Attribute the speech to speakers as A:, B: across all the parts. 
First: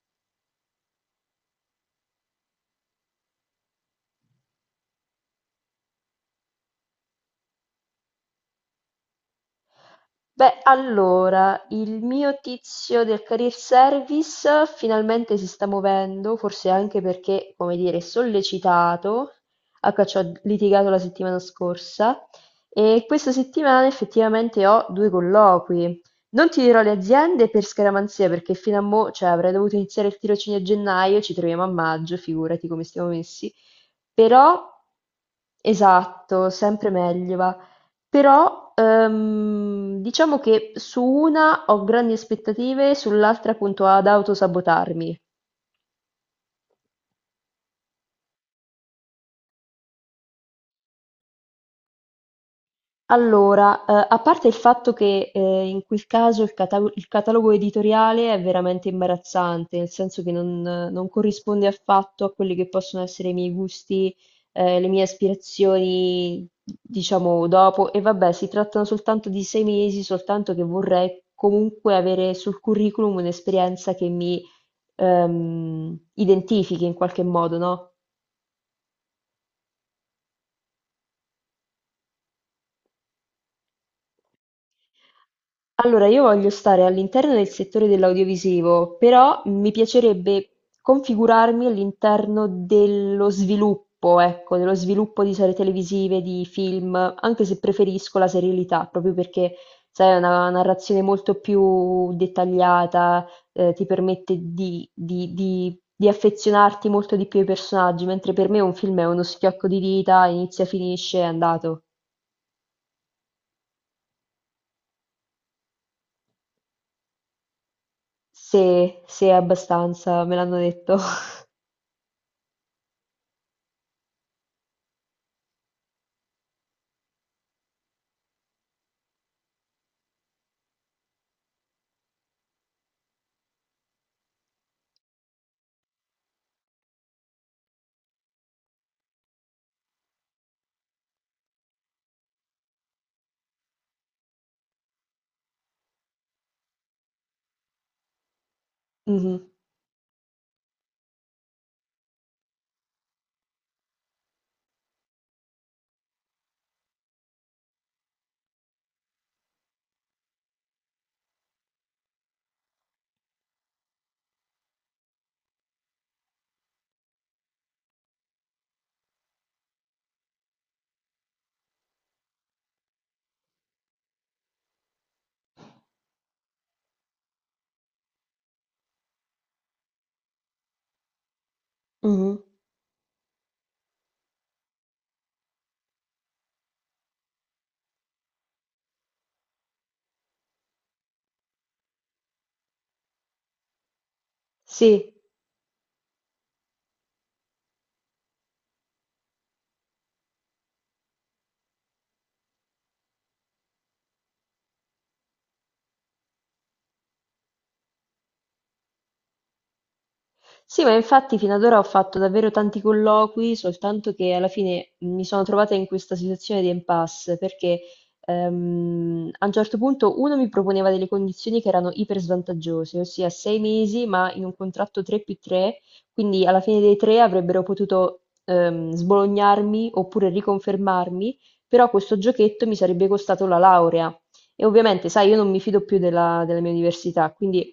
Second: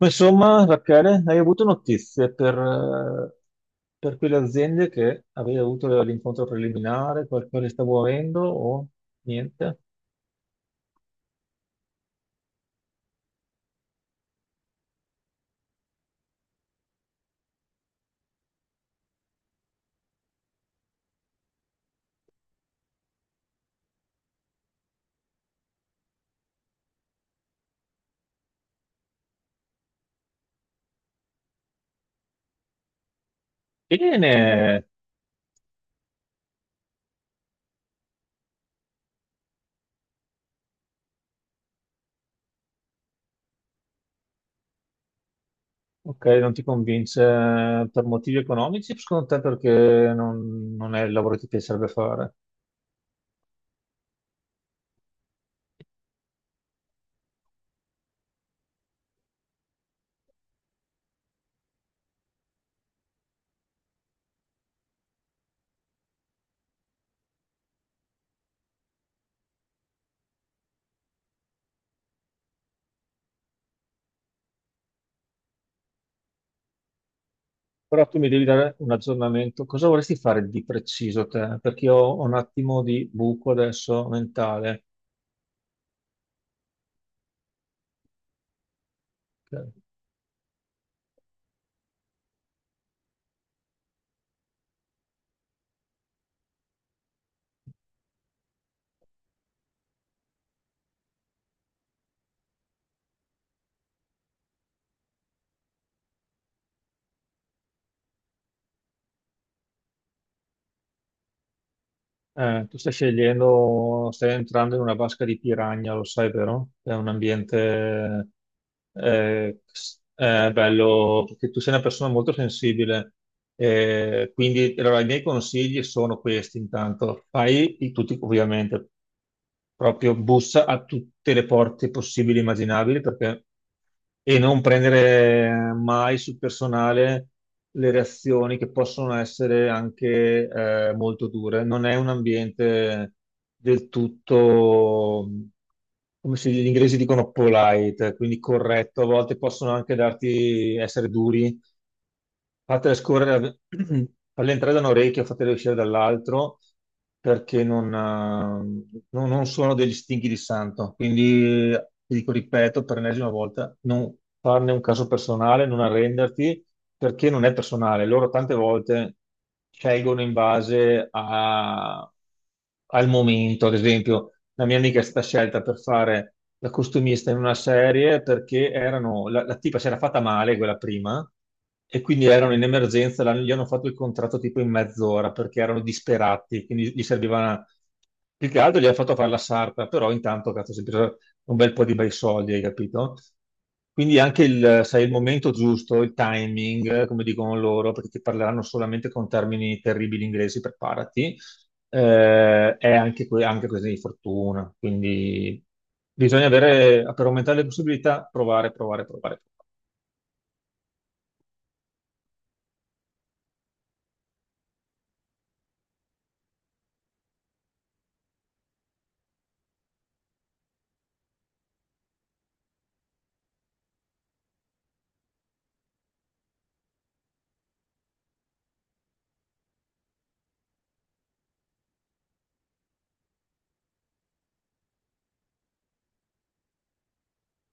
A: Ma insomma, Rachele, hai avuto notizie per quelle aziende che avevi avuto l'incontro preliminare, qualcosa sta muovendo o niente?
B: Beh, allora, il mio tizio del career service finalmente si sta muovendo, forse anche perché, come dire, è sollecitato, a cui ci ho litigato la settimana scorsa, e questa settimana effettivamente ho due colloqui. Non ti dirò le aziende per scaramanzia, perché fino a mo', cioè, avrei dovuto iniziare il tirocinio a gennaio, ci troviamo a maggio, figurati come stiamo messi.
A: Bene,
B: Però, esatto, sempre meglio va. Però, diciamo che su una ho grandi aspettative, sull'altra appunto ad autosabotarmi.
A: ok, non ti convince per motivi economici, secondo te perché non è il lavoro che ti piacerebbe fare.
B: Allora, a parte il fatto che in quel caso il catalogo editoriale è veramente imbarazzante, nel senso che non corrisponde affatto a quelli che possono essere i miei gusti, le mie aspirazioni, diciamo, dopo. E vabbè, si trattano soltanto di 6 mesi, soltanto che vorrei comunque avere sul curriculum un'esperienza che mi identifichi in qualche modo, no?
A: Però tu mi devi dare un aggiornamento, cosa vorresti fare di preciso te? Perché io ho un attimo di buco adesso mentale.
B: Allora, io voglio stare all'interno del settore dell'audiovisivo, però mi
A: Ok.
B: piacerebbe configurarmi all'interno dello sviluppo, ecco, dello sviluppo di serie televisive, di film, anche se preferisco la serialità, proprio perché, sai, è una narrazione molto più dettagliata, ti permette di affezionarti molto di più ai personaggi, mentre per me un film è uno schiocco di dita, inizia, finisce, è andato.
A: Tu stai scegliendo, stai entrando in una vasca di piranha, lo sai, vero? È un ambiente
B: Se, se è abbastanza, me l'hanno detto.
A: bello, perché tu sei una persona molto sensibile. Quindi, allora, i miei consigli sono questi, intanto. Fai tutti, ovviamente, proprio bussa a tutte le porte possibili e immaginabili, perché. E non prendere mai sul personale le reazioni che possono essere anche molto dure. Non è un ambiente del tutto, come se gli inglesi dicono polite, quindi corretto. A volte
B: Mh-mh,
A: possono anche darti, essere duri. Fatele scorrere, farle entrare da un orecchio, fatele uscire dall'altro, perché non sono degli stinchi di santo. Quindi, ti dico, ripeto, per l'ennesima volta, non farne un caso personale, non arrenderti, perché non è personale. Loro tante volte scelgono in base al momento, ad esempio la mia amica è stata scelta per fare la costumista in una serie perché erano, la tipa si era fatta male quella prima e quindi
B: mh-mh.
A: erano in emergenza, gli hanno fatto il contratto tipo in mezz'ora perché erano disperati, quindi gli serviva più che altro gli hanno fatto fare la sarta, però intanto cazzo, si è preso un bel po' di bei soldi, hai capito? Quindi anche il, sai, il
B: Sì.
A: momento giusto, il timing, come dicono loro, perché ti parleranno solamente con termini terribili inglesi, preparati. È anche, anche questione di fortuna, quindi bisogna avere, per aumentare le possibilità, provare, provare, provare.
B: Sì, ma infatti fino ad ora ho fatto davvero tanti colloqui, soltanto che alla fine mi sono trovata in questa situazione di impasse, perché a un certo punto uno mi proponeva delle condizioni che erano iper svantaggiose, ossia sei mesi, ma in un contratto 3 più 3, quindi alla fine dei tre avrebbero potuto sbolognarmi oppure riconfermarmi, però questo giochetto mi sarebbe costato la laurea. E ovviamente, sai, io non mi fido più della mia università, quindi...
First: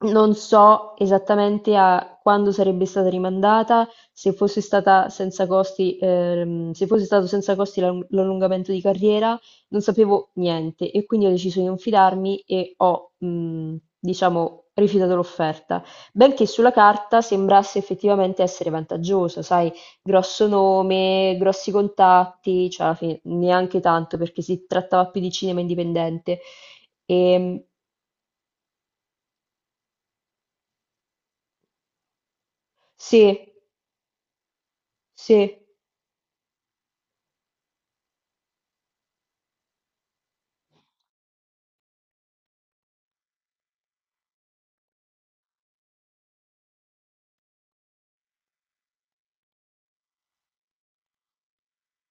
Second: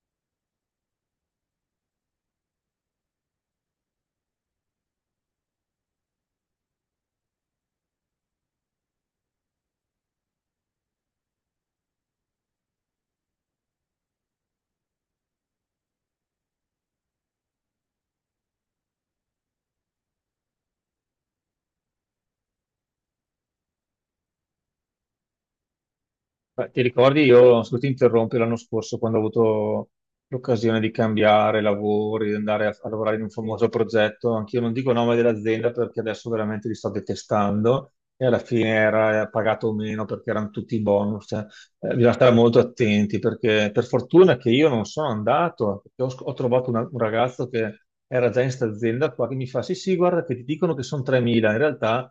B: Non so esattamente a quando sarebbe stata rimandata, se fosse stata senza costi, se fosse stato senza costi l'allungamento di carriera, non sapevo niente e quindi ho deciso di non fidarmi e ho, diciamo, rifiutato l'offerta. Benché sulla carta sembrasse effettivamente essere vantaggiosa, sai, grosso nome, grossi contatti, cioè alla fine neanche tanto perché si trattava più di cinema indipendente.
A: Beh, ti ricordi, io
B: E,
A: se ti interrompi l'anno scorso quando ho avuto l'occasione di cambiare lavori, di andare a, a lavorare in un
B: sì,
A: famoso progetto, anch'io non dico nome
B: sì.
A: dell'azienda perché adesso veramente li sto detestando e alla fine era pagato meno perché erano tutti bonus, cioè, bisogna stare molto attenti perché per fortuna che io non sono andato, perché ho trovato un ragazzo che era già in sta azienda qua che mi fa sì sì guarda che ti dicono che sono 3.000, in realtà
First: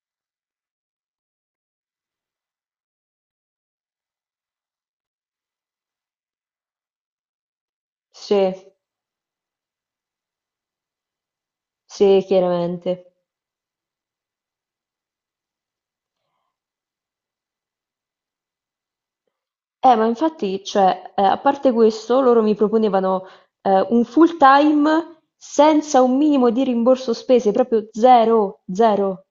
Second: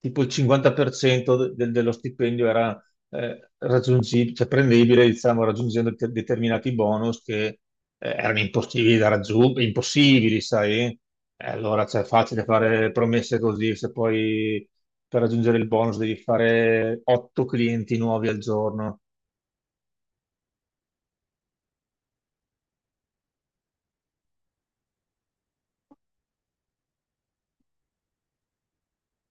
A: tipo il 50% dello stipendio era raggiungibile, cioè prendibile, diciamo, raggiungendo determinati bonus che erano
B: Sì,
A: impossibili da raggiungere, impossibili, sai? E allora, cioè, è
B: sì,
A: facile fare
B: chiaramente.
A: promesse così, se poi per raggiungere il bonus devi fare otto clienti nuovi al giorno.
B: Ma infatti, cioè, a parte questo, loro mi proponevano un full time senza un minimo di rimborso spese, proprio zero, zero.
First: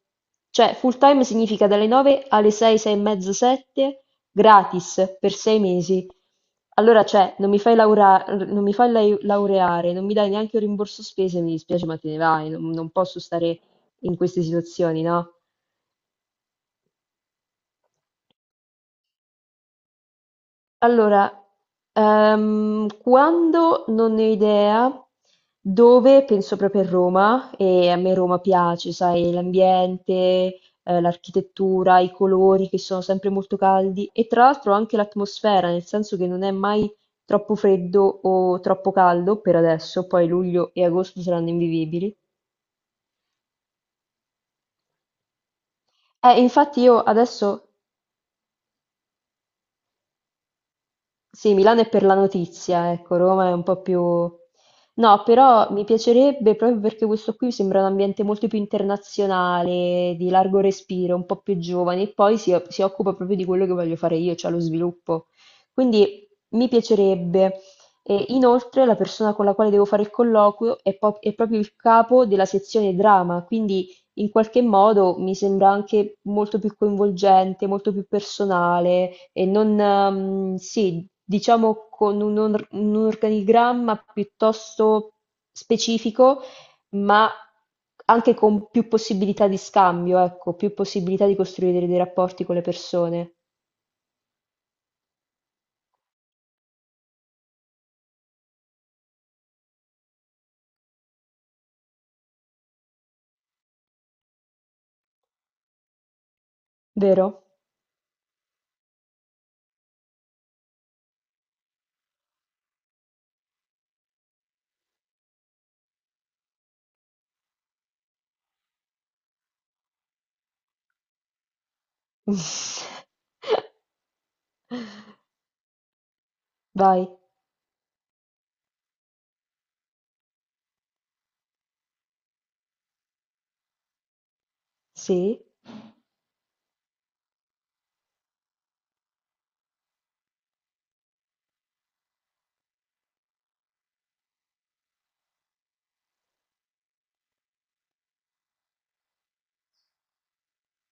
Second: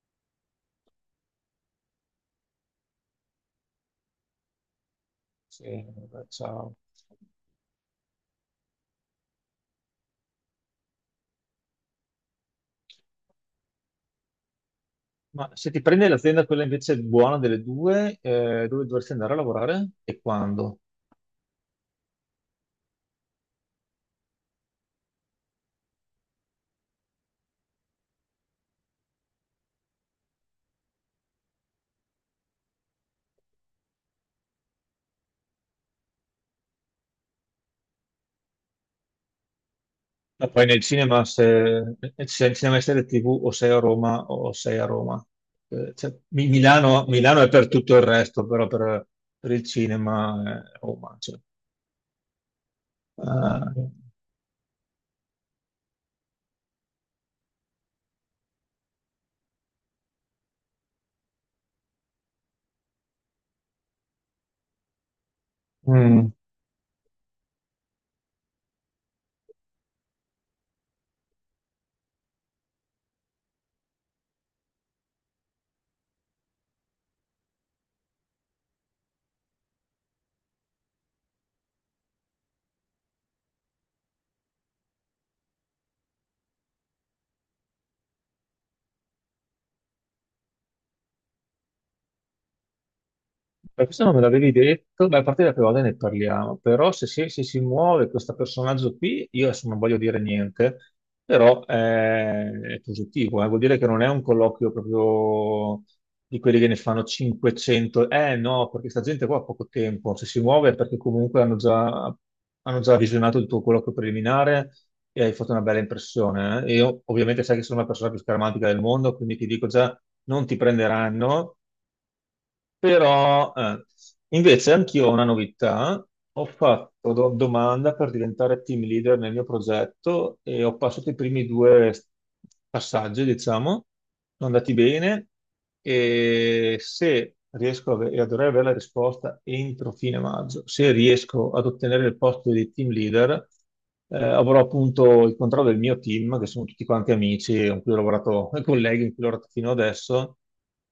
B: Cioè, full time significa dalle 9 alle 6, 6 e mezza, 7, gratis per sei
A: Sì,
B: mesi.
A: vabbè, ciao.
B: Allora, cioè, non mi fai laura- non mi fai lai- laureare, non mi dai neanche un rimborso spese, mi dispiace, ma te ne vai, non posso stare in queste situazioni, no?
A: Ma se ti prende l'azienda quella invece buona delle due, dove dovresti andare a lavorare e quando?
B: Allora, quando non ne ho idea, dove penso proprio a Roma, e a me Roma piace, sai, l'ambiente, l'architettura, i colori che sono sempre molto caldi e tra l'altro anche l'atmosfera, nel senso che non è mai troppo freddo o troppo caldo per adesso, poi
A: Ma poi
B: luglio
A: nel
B: e agosto
A: cinema,
B: saranno
A: se,
B: invivibili.
A: se al cinema e serie TV o sei a Roma o sei a Roma. Cioè, Mi-
B: Infatti io
A: Milano, Milano è per
B: adesso
A: tutto il resto, però per il cinema è Roma. Cioè.
B: sì, Milano è per la notizia, ecco, Roma è un po'
A: Eh,
B: più... No, però mi piacerebbe proprio perché questo qui mi sembra un ambiente molto più internazionale, di largo respiro, un po' più giovane, e poi si occupa proprio di quello che voglio fare io, cioè lo sviluppo. Quindi
A: mm.
B: mi piacerebbe. E inoltre la persona con la quale devo fare il colloquio è proprio il capo della sezione drama, quindi in qualche modo mi sembra anche molto più coinvolgente, molto più personale e non, sì, diciamo con un organigramma piuttosto specifico, ma anche con più possibilità di scambio, ecco, più possibilità di costruire dei rapporti con le persone,
A: Per questo non me l'avevi detto, beh, a parte la prima volta ne parliamo, però se si muove questo personaggio qui, io adesso non voglio dire niente, però, è positivo, vuol dire che non è un colloquio proprio di quelli che ne fanno
B: vero?
A: 500, eh no, perché sta gente qua ha poco tempo, se si muove è perché comunque hanno già visionato il tuo colloquio preliminare e hai fatto una bella impressione, eh. Io ovviamente sai che sono la persona più scaramantica del mondo, quindi ti dico già, non ti prenderanno però, invece, anch'io ho una novità. Ho
B: Vai,
A: fatto domanda per diventare team leader nel mio progetto e ho passato i primi due passaggi, diciamo, sono andati bene
B: sì,
A: e se riesco e dovrei avere la risposta entro fine maggio, se riesco ad ottenere il posto di team leader, avrò appunto il controllo del mio team, che sono tutti quanti amici con cui ho lavorato, colleghi con cui ho lavorato fino adesso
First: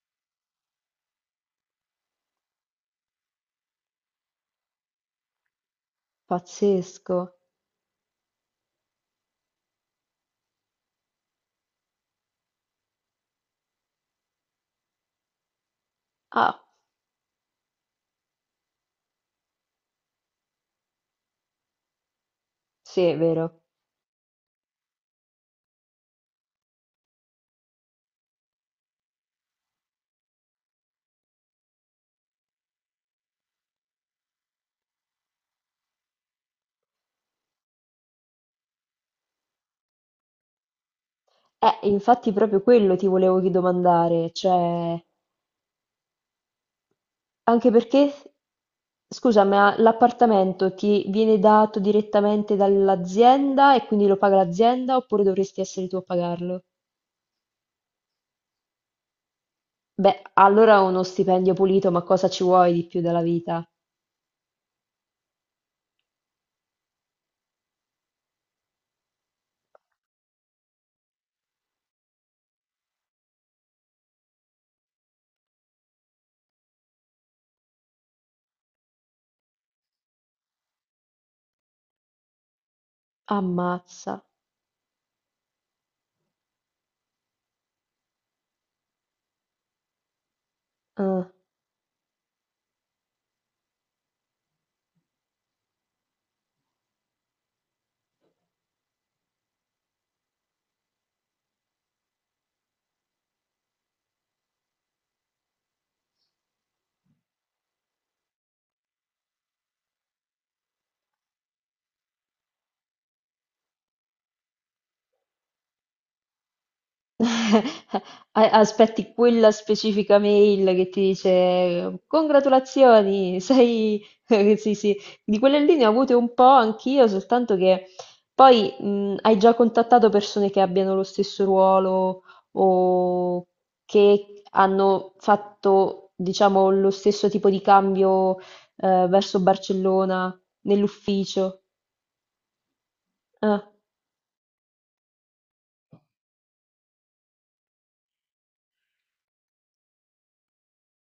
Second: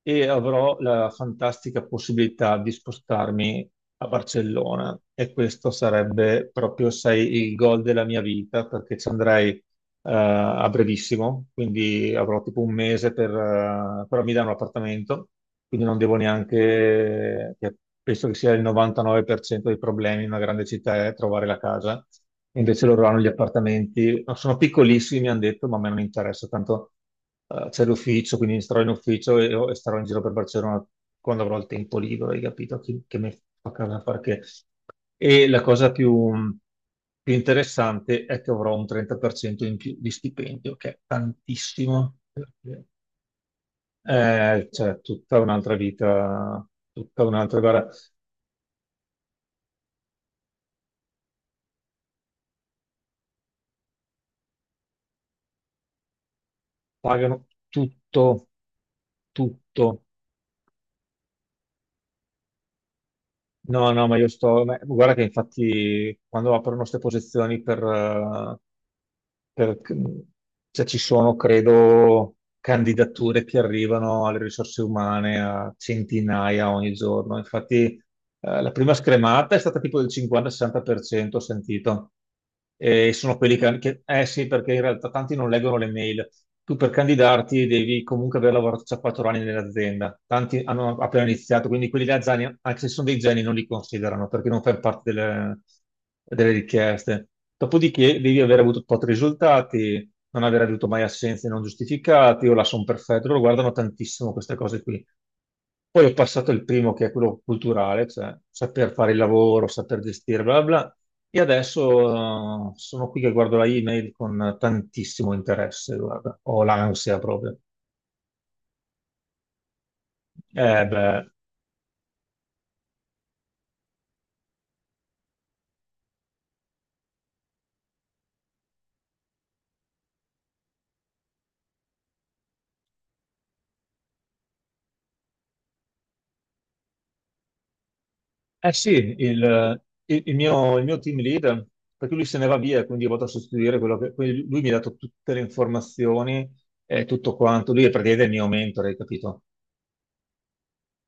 A: e avrò la fantastica possibilità di spostarmi a Barcellona e questo sarebbe proprio,
B: pazzesco.
A: sai, il goal della mia vita perché ci andrei a brevissimo, quindi avrò tipo un mese per affittare un appartamento, quindi non devo
B: Ah,
A: neanche, che penso che sia il 99% dei problemi in una grande città è trovare la casa, invece
B: sì,
A: loro
B: è
A: hanno gli
B: vero.
A: appartamenti, no, sono piccolissimi, mi hanno detto, ma a me non interessa, tanto c'è l'ufficio, quindi starò in ufficio e starò in giro per Barcellona quando avrò il tempo libero, hai capito? Che, mi fa casa a fare che. E la cosa più interessante è che avrò un 30% in più di stipendio, che è tantissimo.
B: Infatti proprio quello ti volevo domandare,
A: Cioè,
B: cioè,
A: tutta un'altra vita, tutta un'altra,
B: anche
A: guarda,
B: perché, scusa, ma l'appartamento ti viene dato direttamente dall'azienda e quindi lo paga l'azienda oppure dovresti essere tu a pagarlo?
A: pagano tutto, tutto.
B: Beh, allora uno stipendio pulito, ma cosa ci vuoi di più dalla vita?
A: No, no, ma io sto, guarda che infatti quando aprono queste posizioni per, per- cioè, ci sono, credo, candidature che arrivano alle risorse umane a centinaia ogni giorno. Infatti, la prima scremata è stata tipo del 50-60%, ho sentito. E sono quelli
B: Ammazza.
A: eh sì, perché in realtà tanti non leggono le mail. Tu per candidarti devi comunque aver lavorato già 4 anni nell'azienda. Tanti hanno appena
B: Ah.
A: iniziato, quindi quelli là, già, anche se sono dei geni, non li considerano perché non fanno parte delle richieste. Dopodiché devi aver avuto tot risultati, non aver avuto mai assenze non giustificate, o la son perfetto, loro guardano tantissimo queste cose qui. Poi ho passato il primo, che è quello culturale, cioè saper fare il lavoro, saper gestire, bla bla. Bla. E adesso sono qui che guardo la email con tantissimo interesse, guarda. Ho l'ansia proprio.
B: A- Aspetti quella specifica mail che ti
A: Beh.
B: dice congratulazioni, sei... Sì, sì, di quelle lì ne ho avute un po' anch'io, soltanto che poi hai già contattato persone che abbiano lo stesso ruolo o che hanno fatto, diciamo, lo stesso tipo di cambio
A: Eh sì, il,
B: verso
A: il- il
B: Barcellona
A: mio, il mio team
B: nell'ufficio.
A: leader, perché lui se ne va via, quindi io vado a
B: Ah.
A: sostituire quello che. Quindi lui mi ha dato tutte le informazioni e tutto quanto. Lui è praticamente il mio mentore, hai capito?